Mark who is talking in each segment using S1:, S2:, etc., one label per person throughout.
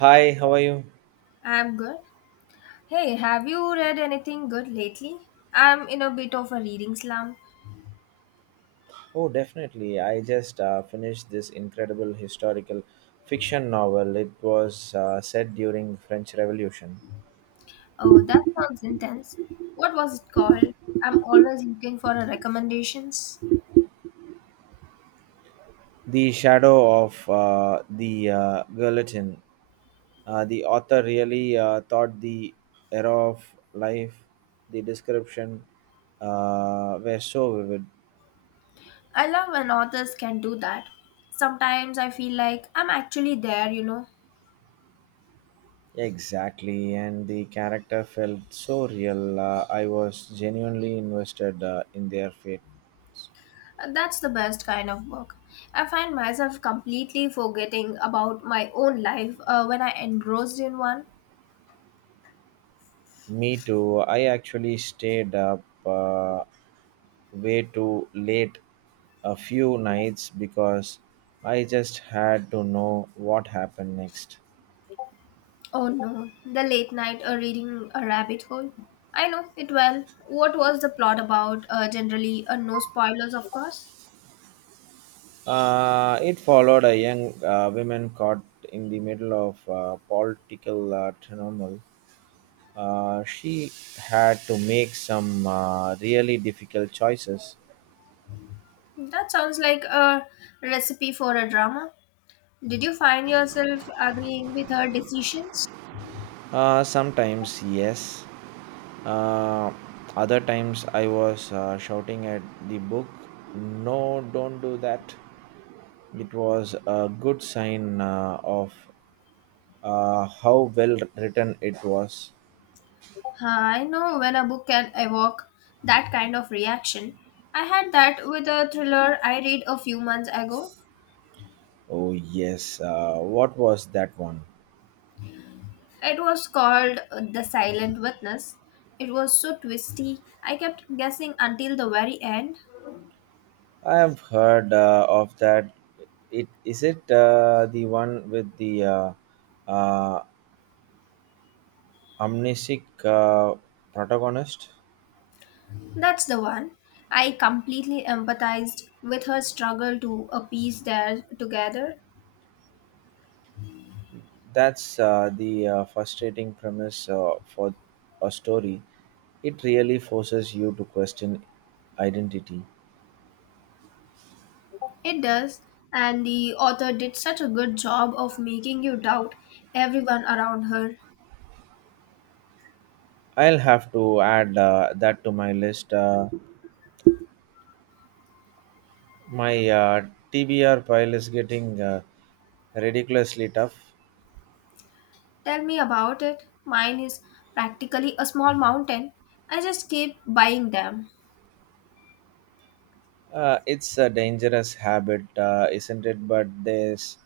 S1: Hi, how are you?
S2: I'm good. Hey, have you read anything good lately? I'm in a bit of a reading slump.
S1: Oh, definitely. I just finished this incredible historical fiction novel. It was set during French Revolution.
S2: Oh, that sounds intense. What was it called? I'm always looking for a recommendations.
S1: The Shadow of the Guillotine. The author really thought the era of life, the description were so vivid.
S2: I love when authors can do that. Sometimes I feel like I'm actually there.
S1: Exactly, and the character felt so real. I was genuinely invested in their fate.
S2: That's the best kind of book. I find myself completely forgetting about my own life when I engrossed in one.
S1: Me too. I actually stayed up way too late a few nights because I just had to know what happened next.
S2: Oh no, the late night reading a rabbit hole. I know it well. What was the plot about? Generally, no spoilers, of course.
S1: It followed a young woman caught in the middle of political turmoil. She had to make some really difficult choices.
S2: That sounds like a recipe for a drama. Did you find yourself agreeing with her decisions?
S1: Sometimes, yes. Uh, Other times I was shouting at the book, no, don't do that. It was a good sign of how well written it was.
S2: Huh, I know when a book can evoke that kind of reaction. I had that with a thriller I read a few months ago.
S1: Oh, yes. What was that one?
S2: It was called The Silent Witness. It was so twisty. I kept guessing until the very end.
S1: I have heard of that. It is it the one with the uh, amnesic protagonist?
S2: That's the one. I completely empathized with her struggle to appease their together.
S1: That's the frustrating premise for a story. It really forces you to question identity.
S2: It does, and the author did such a good job of making you doubt everyone around her.
S1: I'll have to add that to my list. My TBR pile is getting ridiculously tough.
S2: Tell me about it. Mine is practically a small mountain. I just keep buying them.
S1: It's a dangerous habit, isn't it? But there's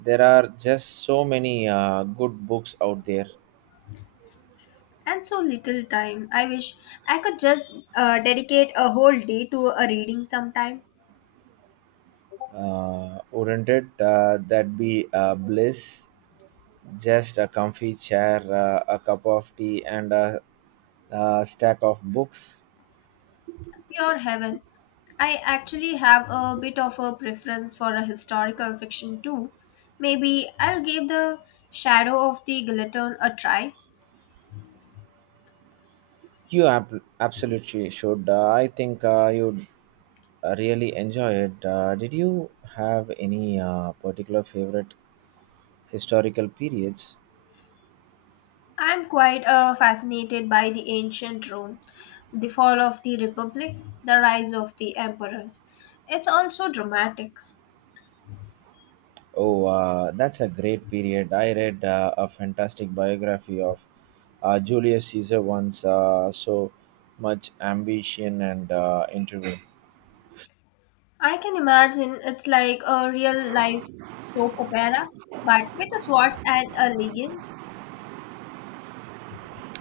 S1: there are just so many good books out there.
S2: And so little time. I wish I could just dedicate a whole day to a reading sometime.
S1: Wouldn't it? That be bliss. Just a comfy chair, a cup of tea, and a stack of books.
S2: Pure heaven. I actually have a bit of a preference for a historical fiction too. Maybe I'll give The Shadow of the Guillotine a try.
S1: You absolutely should. I think you'd really enjoy it. Did you have any particular favorite historical periods?
S2: I'm quite fascinated by the ancient Rome, the fall of the Republic, the rise of the emperors. It's also dramatic.
S1: Oh, that's a great period. I read a fantastic biography of Julius Caesar once, so much ambition and intrigue.
S2: I can imagine it's like a real life soap opera, but with a swords and a legions.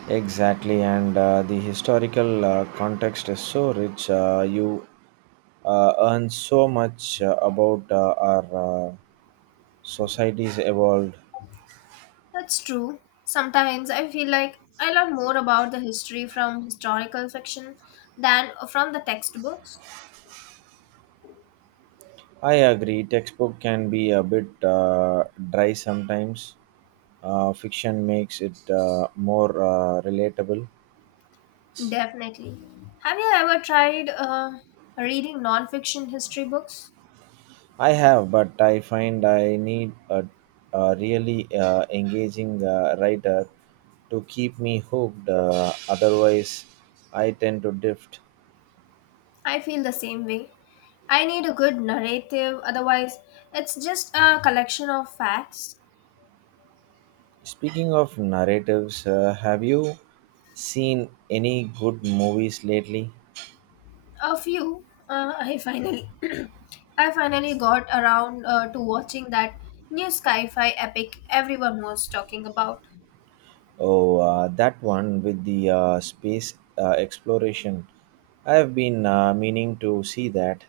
S1: Exactly, and the historical context is so rich. You learn so much about our societies evolved.
S2: That's true. Sometimes I feel like I learn more about the history from historical fiction than from the textbooks.
S1: I agree, textbook can be a bit dry sometimes. Fiction makes it more relatable.
S2: Definitely. Have you ever tried reading non-fiction history books?
S1: I have, but I find I need a really engaging writer to keep me hooked. Otherwise, I tend to drift.
S2: I feel the same way. I need a good narrative, otherwise, it's just a collection of facts.
S1: Speaking of narratives, have you seen any good movies lately?
S2: A few, I finally got around to watching that new sci-fi epic everyone was talking about.
S1: Oh, that one with the space exploration. I have been meaning to see that.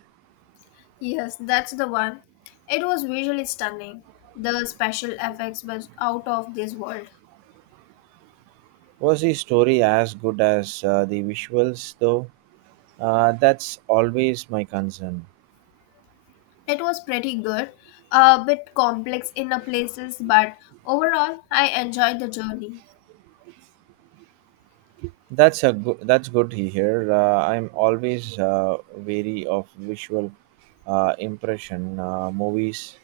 S2: Yes, that's the one. It was visually stunning. The special effects was out of this world.
S1: Was the story as good as the visuals, though? That's always my concern.
S2: It was pretty good, a bit complex in a places, but overall I enjoyed the journey.
S1: That's a good. That's good to hear. I'm always wary of visual impression movies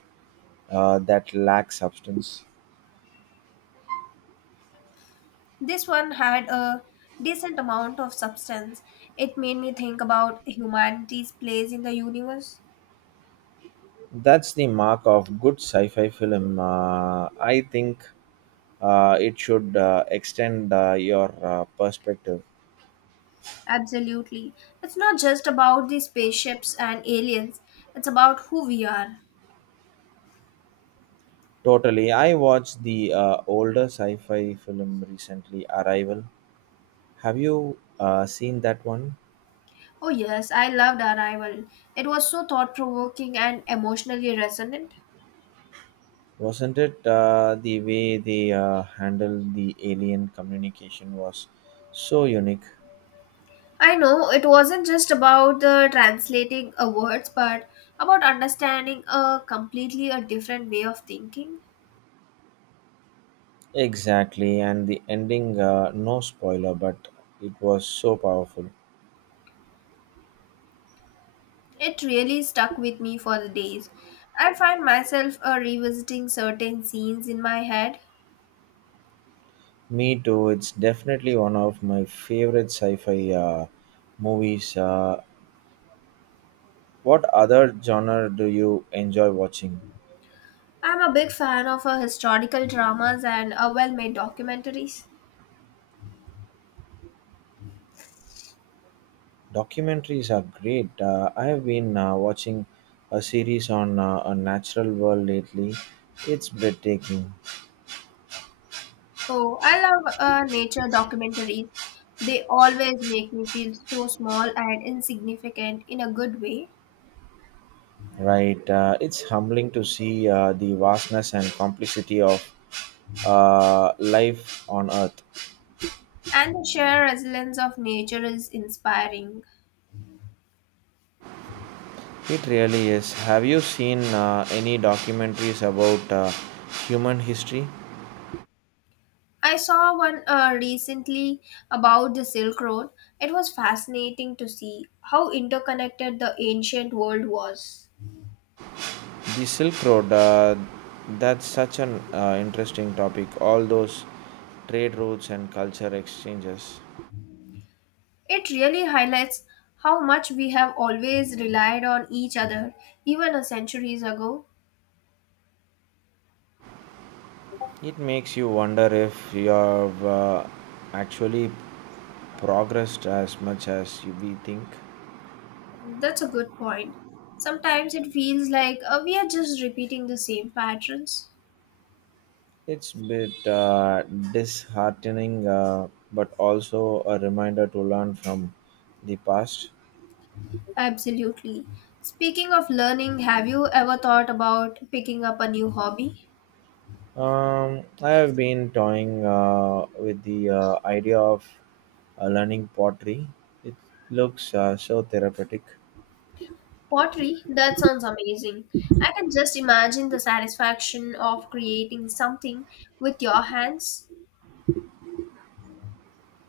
S1: that lack substance.
S2: This one had a decent amount of substance. It made me think about humanity's place in the universe.
S1: That's the mark of good sci-fi film. I think it should extend your perspective.
S2: Absolutely. It's not just about the spaceships and aliens, it's about who we are.
S1: Totally. I watched the older sci-fi film recently, Arrival. Have you seen that one?
S2: Oh, yes, I loved Arrival. It was so thought provoking and emotionally resonant.
S1: Wasn't it the way they handled the alien communication was so unique?
S2: I know it wasn't just about the translating of words, but about understanding a completely a different way of thinking.
S1: Exactly, and the ending, no spoiler, but it was so powerful.
S2: It really stuck with me for the days. I find myself revisiting certain scenes in my head.
S1: Me too, it's definitely one of my favorite sci fi movies. What other genre do you enjoy watching?
S2: I'm a big fan of historical dramas and well made documentaries.
S1: Documentaries are great. I have been watching a series on a natural world lately, it's breathtaking.
S2: Oh, I love nature documentaries. They always make me feel so small and insignificant in a good way.
S1: Right. It's humbling to see the vastness and complexity of life on Earth.
S2: And the sheer resilience of nature is inspiring.
S1: It really is. Have you seen any documentaries about human history?
S2: I saw one recently about the Silk Road. It was fascinating to see how interconnected the ancient world was.
S1: The Silk Road, that's such an interesting topic. All those trade routes and culture exchanges.
S2: It really highlights how much we have always relied on each other, even a centuries ago.
S1: It makes you wonder if you have actually progressed as much as we think.
S2: That's a good point. Sometimes it feels like we are just repeating the same patterns.
S1: It's a bit disheartening, but also a reminder to learn from the past.
S2: Absolutely. Speaking of learning, have you ever thought about picking up a new hobby?
S1: I have been toying with the idea of learning pottery. It looks so therapeutic.
S2: Pottery? That sounds amazing. I can just imagine the satisfaction of creating something with your hands.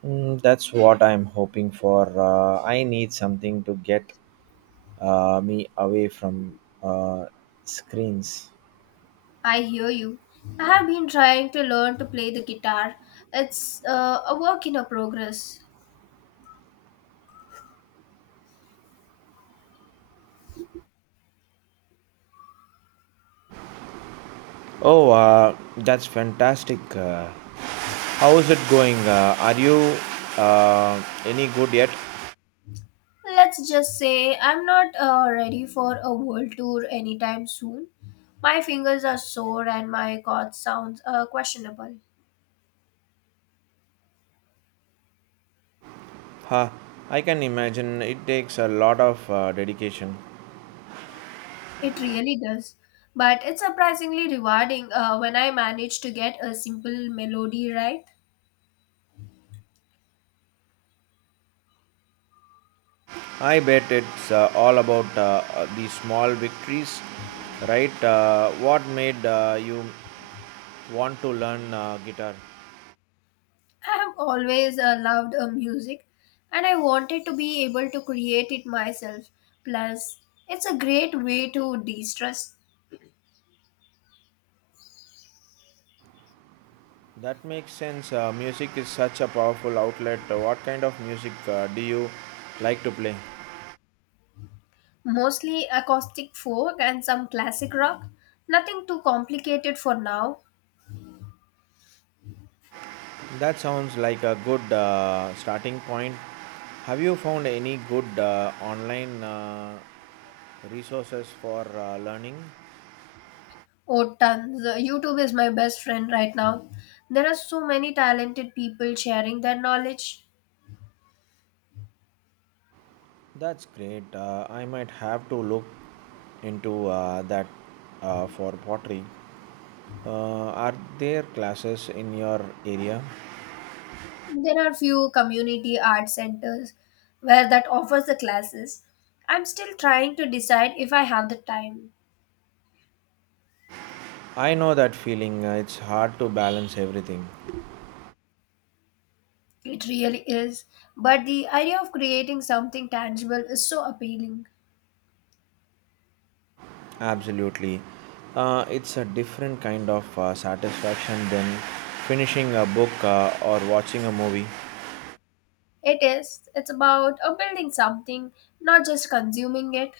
S1: That's what I'm hoping for. I need something to get me away from uh, screens.
S2: I hear you. I have been trying to learn to play the guitar. It's a work in a progress.
S1: Oh, that's fantastic. How's it going? Are you any good yet?
S2: Let's just say I'm not ready for a world tour anytime soon. My fingers are sore and my cough sounds questionable.
S1: Huh, I can imagine it takes a lot of dedication.
S2: It really does. But it's surprisingly rewarding when I manage to get a simple melody right.
S1: I bet it's all about the small victories, right? What made you want to learn guitar?
S2: I have always loved music and I wanted to be able to create it myself. Plus, it's a great way to de stress.
S1: That makes sense. Music is such a powerful outlet. What kind of music do you like to play?
S2: Mostly acoustic folk and some classic rock. Nothing too complicated for now.
S1: That sounds like a good starting point. Have you found any good online resources for learning?
S2: Oh, tons. YouTube is my best friend right now. There are so many talented people sharing their knowledge.
S1: That's great. I might have to look into that for pottery. Are there classes in your area?
S2: There are few community art centers where that offers the classes. I'm still trying to decide if I have the time.
S1: I know that feeling. It's hard to balance everything.
S2: It really is. But the idea of creating something tangible is so appealing.
S1: Absolutely. It's a different kind of satisfaction than finishing a book or watching a movie.
S2: It is. It's about building something, not just consuming it.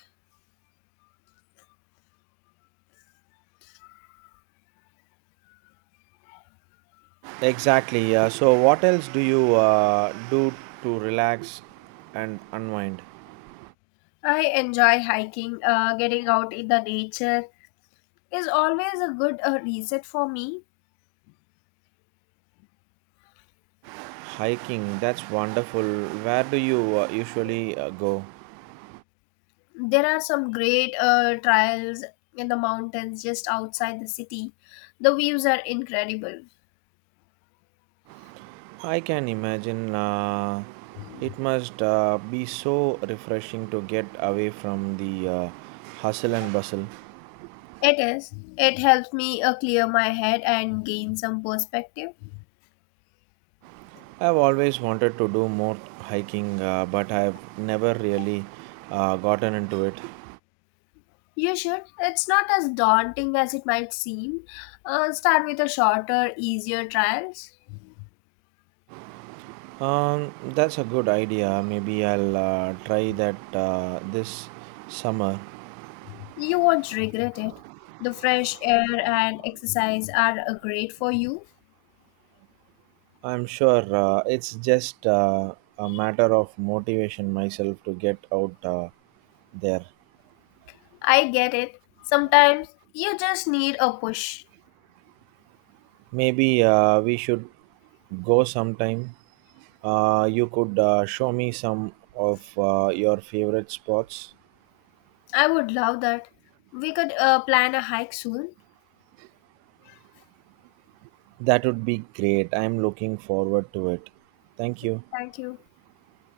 S1: Exactly. So, what else do you do to relax and unwind?
S2: I enjoy hiking, getting out in the nature is always a good reset for me.
S1: Hiking, that's wonderful. Where do you usually go?
S2: There are some great trails in the mountains just outside the city. The views are incredible.
S1: I can imagine it must be so refreshing to get away from the hustle and bustle.
S2: It is. It helps me clear my head and gain some perspective.
S1: I've always wanted to do more hiking, but I've never really gotten into it.
S2: You should. It's not as daunting as it might seem. Start with a shorter, easier trials.
S1: That's a good idea. Maybe I'll try that this summer.
S2: You won't regret it. The fresh air and exercise are great for you.
S1: I'm sure it's just a matter of motivation myself to get out there.
S2: I get it. Sometimes you just need a push.
S1: Maybe we should go sometime. You could show me some of your favorite spots.
S2: I would love that. We could plan a hike soon.
S1: That would be great. I'm looking forward to it. Thank you.
S2: Thank you.